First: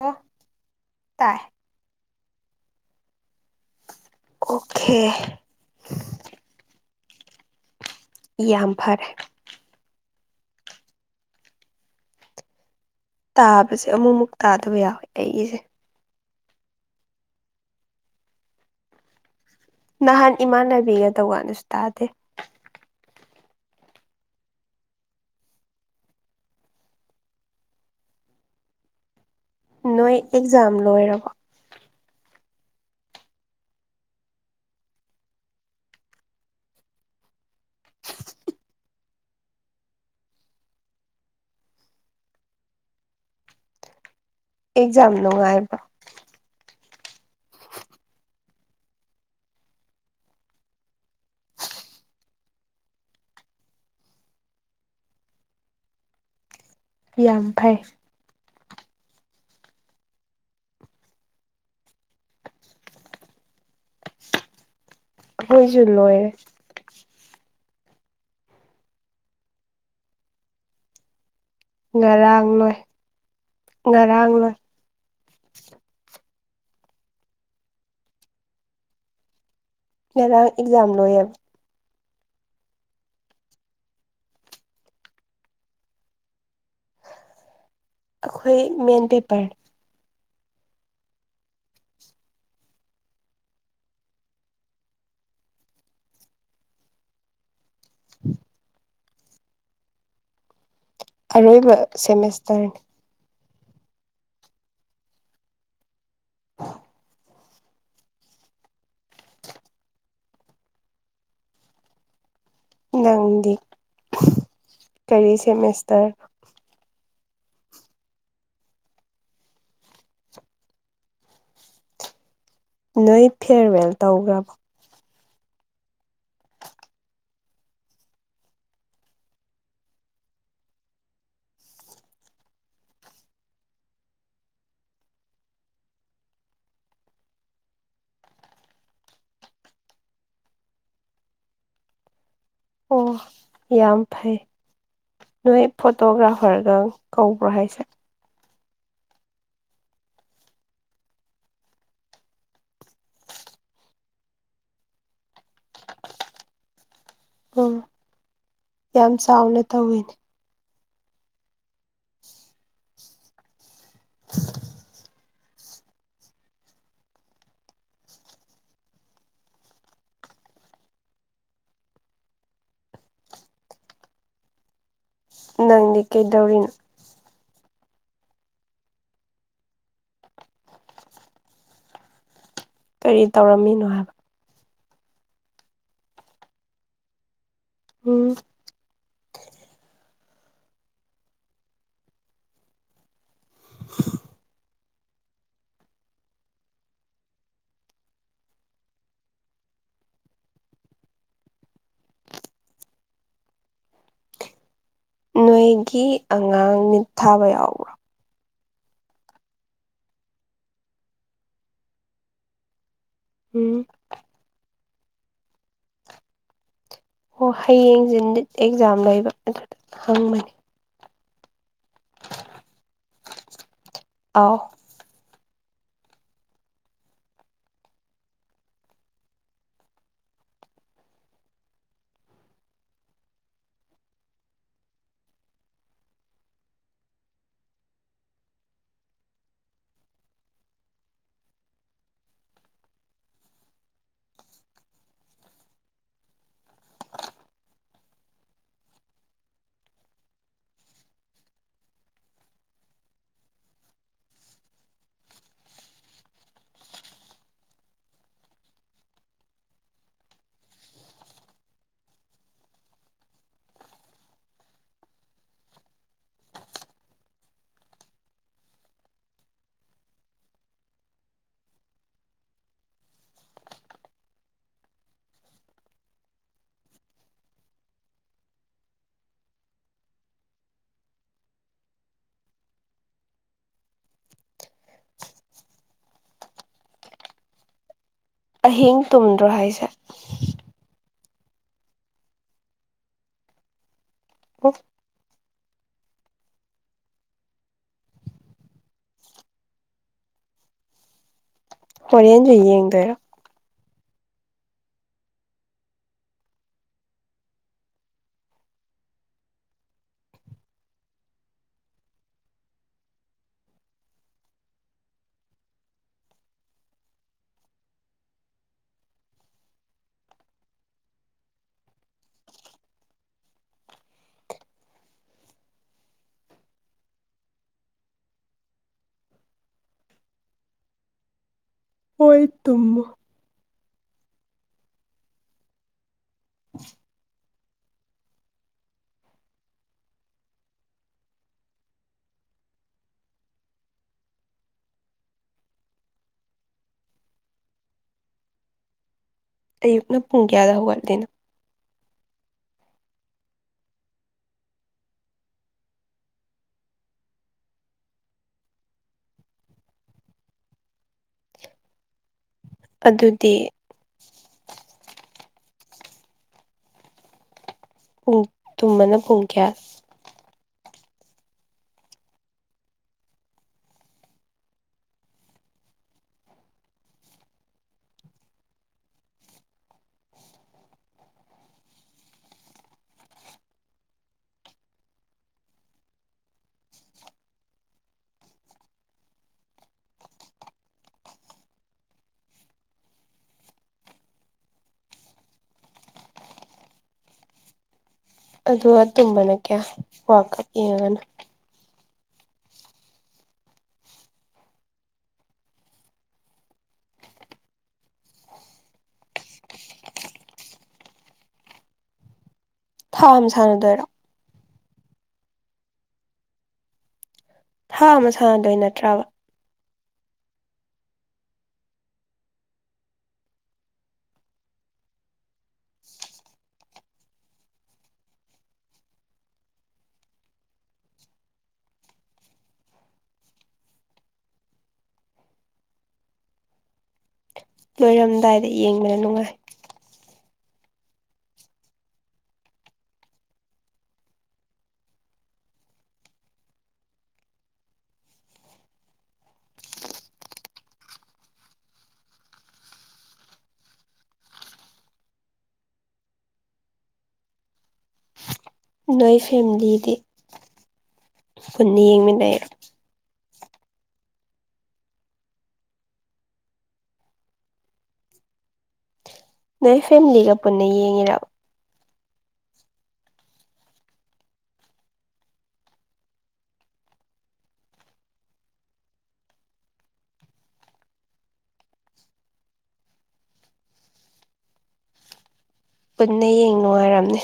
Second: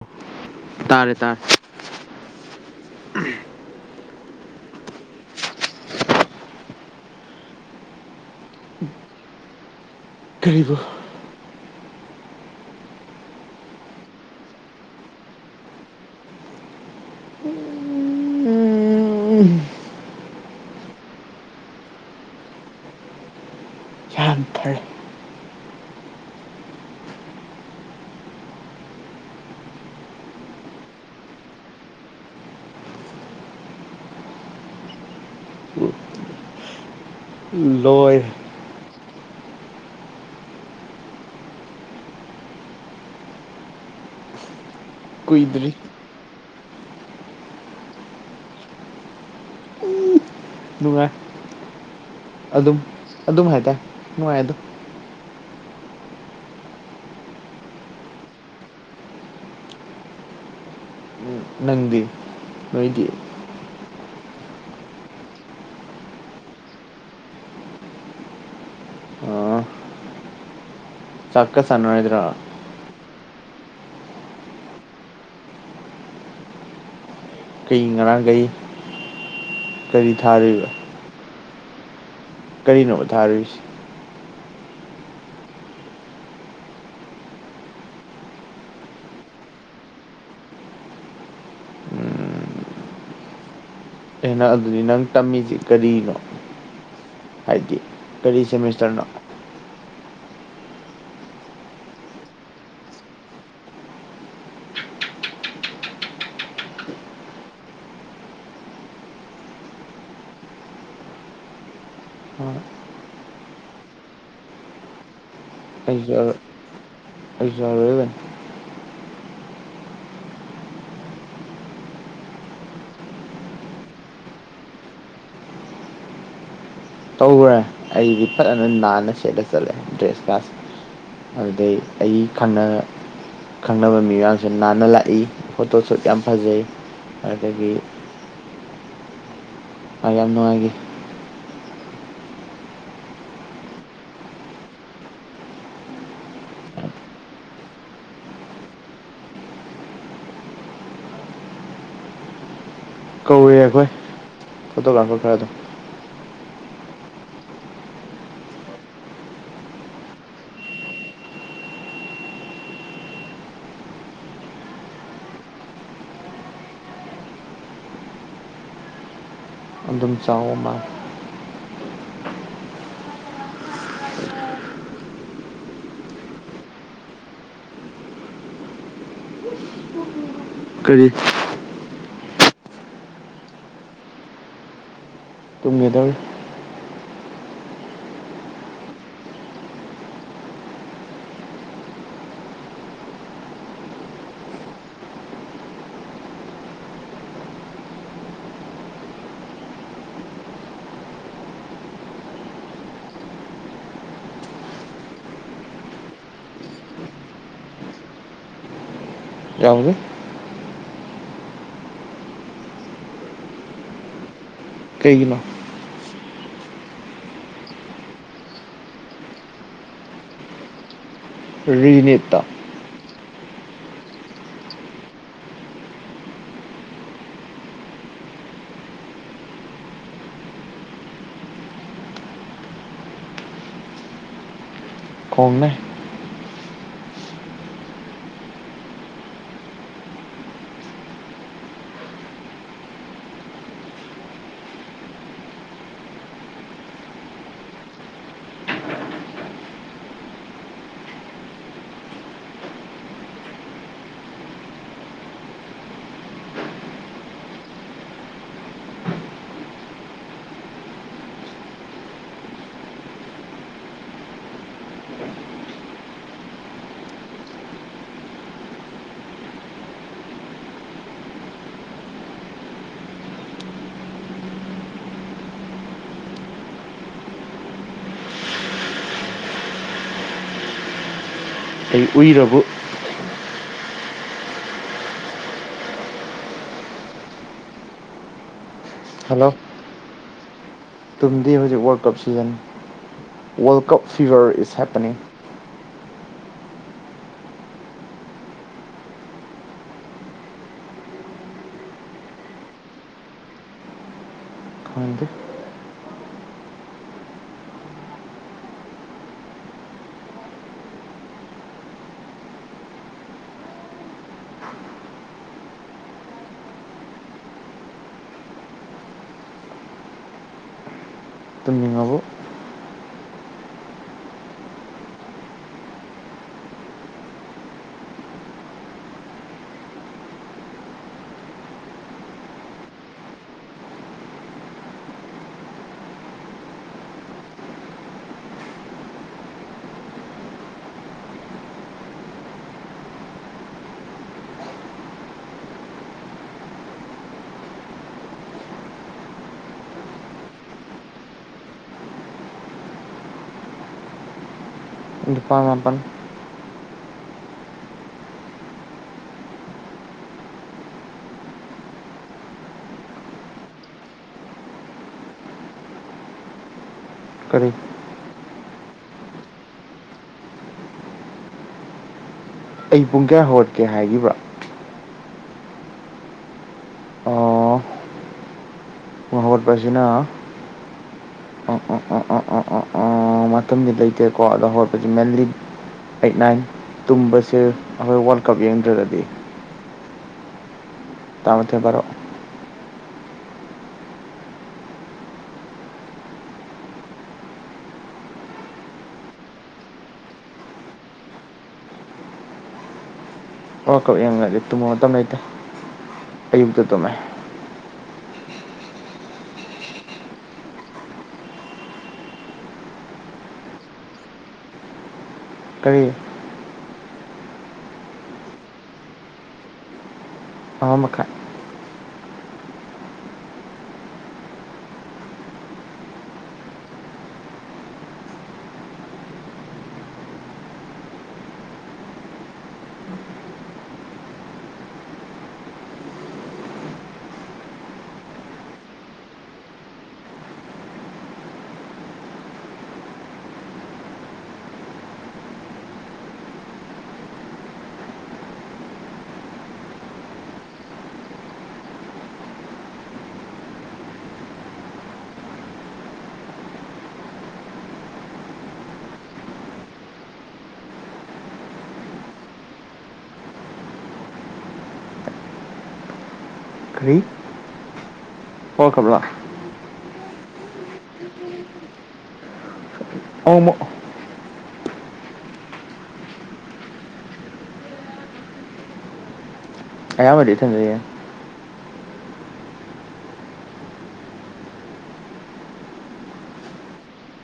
ꯑꯣ ꯇꯥꯔꯦ ꯇꯥꯏ ꯇꯔꯦ [inaudible] ꯑꯣꯈꯦ ꯌꯥꯝ ꯐꯔꯦ ꯀꯔꯤꯕꯨ ꯇꯥꯕꯁꯦ ꯑꯃꯨꯛꯃꯨꯛ ꯇꯥꯗꯕ ꯌꯥꯎꯋꯦ ꯑꯩꯒꯤꯁꯦ ꯎꯝ ꯅꯍꯥꯟ ꯏꯃꯥꯟꯅꯕꯤꯒ ꯇꯧꯀꯥꯟꯗꯁꯨ ꯇꯥꯗꯦ [inaudible] ꯅꯣꯏ ꯑꯦꯛꯖꯥꯝ ꯂꯣꯏꯔꯕꯣ ꯂꯣꯏ ꯑꯦꯛꯖꯥꯝ ꯀꯨꯏꯗ꯭ꯔꯤ ꯅꯨꯡꯉꯥꯏꯕ꯭ꯔꯣ ꯅꯨꯡꯉꯥꯏ ꯑꯗꯨꯝ ꯑꯗꯨꯝ ꯍꯥꯏꯇꯥꯔꯦ ꯅꯨꯡꯉꯥꯏꯗꯣ ꯌꯥꯝ ꯐꯩ ꯅꯪꯗꯤ ꯅꯣꯏꯗꯤ ꯈꯣꯏꯁꯨ ꯂꯣꯏꯔꯦ ꯆꯥꯛꯀ ꯆꯥꯅꯔꯣꯏꯗ꯭ꯔꯣ ꯉꯔꯥꯡ ꯂꯣꯏ ꯉꯔꯥꯡ ꯂꯣꯏ ꯀꯩ ꯉꯔꯥꯡ ꯀꯔꯤ ꯉꯔꯥꯡ ꯑꯦꯛꯖꯥꯝ ꯂꯣꯏꯌꯦꯕ ꯀꯔꯤꯅꯣ ꯊꯥꯔꯨꯔꯤꯁꯤ ꯑꯩꯈꯣꯏ ꯃꯦꯟ ꯄꯦꯄꯔ ꯑꯦ ꯑꯗꯨꯗꯤ ꯅꯪ ꯇꯝꯃꯤꯁꯤ ꯀꯔꯤꯅꯣ ꯍꯥꯏꯗꯤ ꯀꯔꯤ ꯁꯦꯃꯤꯁꯇꯔꯅꯣ ꯑꯔꯣꯏꯕ ꯁꯦꯃꯔꯁꯇꯔꯅꯤ [inaudible] ꯅꯪꯗꯤ ꯀꯔꯤ ꯁꯦꯃꯤꯁꯇꯔ ꯑꯩꯖꯨ ꯑꯔꯣꯏꯕꯅꯤ ꯅꯣꯏ ꯐꯤꯌ꯭ꯔꯋꯦꯜ ꯇꯧꯈ꯭ꯔꯕꯣ ꯇꯧꯈ꯭ꯔꯦ ꯑꯩꯗꯤ ꯐꯖꯅ ꯅꯥꯟꯅ ꯁꯦꯠꯂ ꯆꯠꯂꯦ ꯗ꯭ꯔꯦꯁ ꯀꯥꯁ ꯑꯗꯨꯗꯩ ꯑꯩ ꯈꯪꯅꯕ ꯃꯤ ꯃꯌꯥꯝꯁ ꯅꯥꯟꯅ ꯂꯥꯛꯏ ꯐꯣꯇꯣ ꯁꯨꯠ ꯌꯥꯝ ꯐꯖꯩ ꯑꯗꯨꯗꯒꯤ ꯑ ꯌꯥꯝ ꯅꯨꯡꯉꯥꯏꯒꯤ ꯑꯣ ꯌꯥꯝ ꯐꯩ ꯅꯣꯏ ꯐꯣꯇꯣꯒ꯭ꯔꯥꯐꯔꯒ ꯀꯧꯕ꯭ꯔꯥ ꯍꯥꯏꯁꯦ ꯀꯧꯋꯦ ꯑꯩꯈꯣꯏ ꯐꯣꯇꯣꯒ꯭ꯔꯥꯐꯔ ꯈꯔ ꯑꯗꯨꯝ ꯎꯝ ꯌꯥꯝ ꯆꯥꯎꯅ ꯇꯧꯋꯤꯅꯦ [inaudible] ꯑꯗꯨꯝ ꯆꯥꯎ ꯑꯃ ꯅꯪꯗꯤ ꯀꯩꯗꯧꯔꯤꯅꯣ ꯀꯔꯤ ꯀꯔꯤ ꯇꯧꯔꯝꯃꯤꯅꯣ ꯍꯥꯏꯕ ꯇꯨꯡꯒꯤꯗꯧꯔꯦ ꯎꯝ ꯑ [inaudible] ꯅꯣꯏꯒꯤ ꯑꯉꯥꯡ ꯅꯤꯠꯊꯥꯕ ꯌꯥꯎꯕ꯭ꯔꯥ ꯌꯥꯎꯒꯦ ꯎꯝ ꯀꯩꯒꯤꯅꯣ ꯑꯣ ꯍꯌꯦꯡꯁꯤ ꯠ ꯑꯦꯛꯖꯥꯝ ꯂꯩꯕ ꯑꯗꯨꯗ ꯍꯪꯕꯅꯤ ꯔꯤꯅꯤꯇꯥ ꯑꯧ ꯈꯣꯝꯃꯦ ꯑꯩ ꯎꯏꯔꯕ ꯑꯍꯤꯡ ꯇꯨꯝꯗ꯭ꯔꯣ ꯍꯥꯏꯁꯦ ꯇꯨꯡꯗꯤ ꯍꯧꯖꯤꯛ world cup season world cup fever ꯑꯣ ꯏꯁ ꯍꯦꯞꯄꯅꯤꯡ ꯍꯣꯔꯦꯅꯖꯌꯦ ꯌꯦꯡꯗꯔ ꯍꯗꯤ ꯇꯨꯝꯅꯤꯡꯉꯕꯨ ꯍꯣꯏ ꯇꯨꯝꯃꯨ ꯑꯌꯨꯛꯅ ꯄꯨꯡ ꯀꯌꯥꯗ ꯍꯒꯗꯅ ꯗꯨꯐꯥꯡꯄ ꯑꯗꯨꯗꯤ ꯀꯔꯤ ꯄꯨꯡ ꯇꯨꯝꯃꯅ ꯄꯨꯡ ꯀꯌꯥ ꯑꯩ ꯄꯨꯡ ꯀꯌꯥ ꯍꯧꯔꯠꯀꯦ ꯍꯥꯏꯈꯤꯕ꯭ꯔꯥ ꯑꯣ ꯍꯧꯒꯠꯄꯁꯤꯅ ꯑꯣ ꯑꯣ ꯑꯣ ꯑꯣ ꯑꯣ ꯑꯣ ꯑꯣ ꯃꯇꯝꯗꯤ ꯂꯩꯇꯦꯀꯣ ꯑꯗꯣ ꯍꯧꯔꯠꯄꯁ ꯃꯦꯟꯂꯤ ꯑꯩꯠ ꯅꯥꯏꯟ ꯇꯨꯝꯕꯁꯦ ꯑꯩꯈꯣꯏ ꯋꯥꯔꯜ ꯀꯞ ꯌꯦꯡꯗ꯭ꯔꯒꯗꯤ ꯇꯥꯃꯊꯕꯔꯣꯑꯣ ꯑꯗꯨꯝꯕꯅ ꯀꯌꯥ ꯋꯥ ꯀꯞ ꯌꯦꯡꯉꯒꯅꯨ ꯑꯣ ꯀꯛꯡ ꯇꯨꯝꯃ ꯃꯇꯝ ꯂꯩꯇꯦ ꯑꯌꯨꯛꯇ ꯇꯨꯝꯃꯦ ꯊꯥ ꯑꯃ ꯁꯥꯟꯅꯗꯣꯏꯔꯣ ꯀꯔꯤ ꯍꯥꯥ ꯑꯃ ꯁꯥꯟꯅꯗꯣꯏ ꯅꯠꯇ꯭ꯔꯕ ꯑꯍꯃꯀꯥꯟ ꯂꯣꯏꯔꯝꯗꯥꯏꯗ ꯌꯦꯡꯕꯅ ꯅꯨꯡꯉꯥꯏ ꯅꯣꯏ ꯐꯦꯃꯤꯂꯤꯗꯤ ꯄꯨꯟꯅ ꯌꯦꯡꯃꯤꯟꯅꯩ ꯀꯔꯤ [unintelligible] ꯅꯣꯏ ꯐꯦꯃꯤꯂꯤꯒ ꯄꯨꯟꯅ ꯌꯦꯡꯉꯤ [unintelligible] ꯑꯌꯝꯕꯗꯤ ꯊꯦꯡꯅꯩꯌꯦ ꯄꯨꯟꯅ ꯌꯦꯡ ꯅꯨꯡꯉꯥꯏꯔꯝꯅꯦ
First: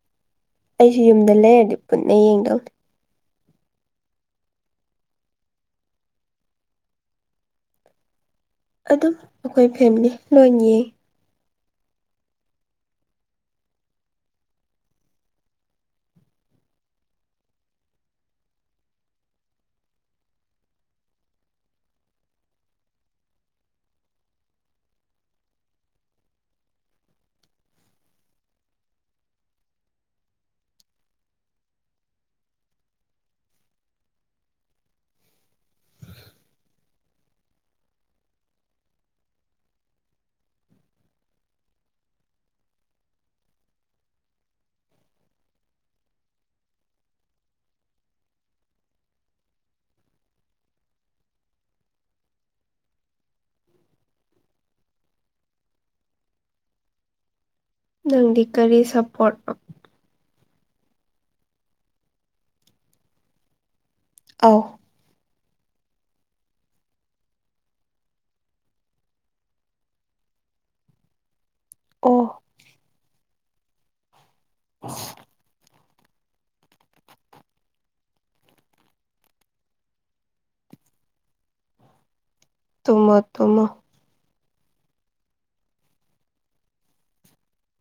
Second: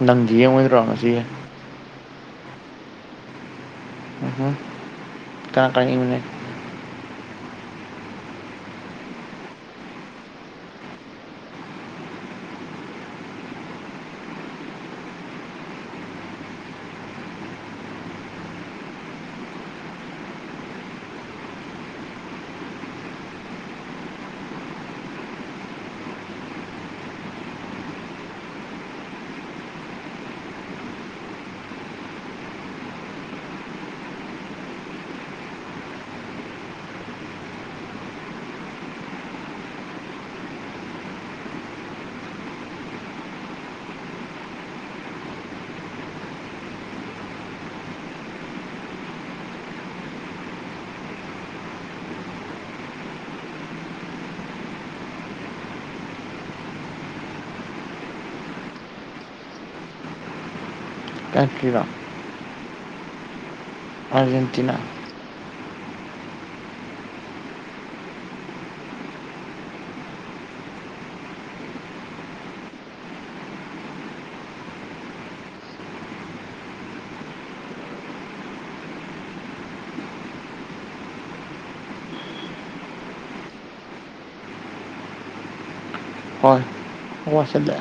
ꯅꯪ ꯑꯩꯁꯨ ꯌꯨꯝꯗ ꯂꯩꯔꯗꯤ ꯄꯨꯟꯅ [unintelligible] ꯎꯝ ꯀꯅꯥ ꯀꯃꯤꯟꯅ ꯑꯗꯨꯝ ꯑꯩꯈꯣꯏ ꯐꯦꯃꯤꯂꯤ ꯂꯣꯏ ꯌꯦꯡ ꯅꯪꯗꯤ ꯀꯔꯤ ꯁꯞꯄꯣꯔꯠ ꯀꯇꯔꯤꯗ ꯑꯧ ꯑꯔꯖꯦꯟꯇꯤꯅꯥ ꯑꯣ [unintelligible] ꯇꯨꯝꯃꯣ ꯇꯨꯝꯃꯣ ꯍꯣꯏ ꯍꯁꯗ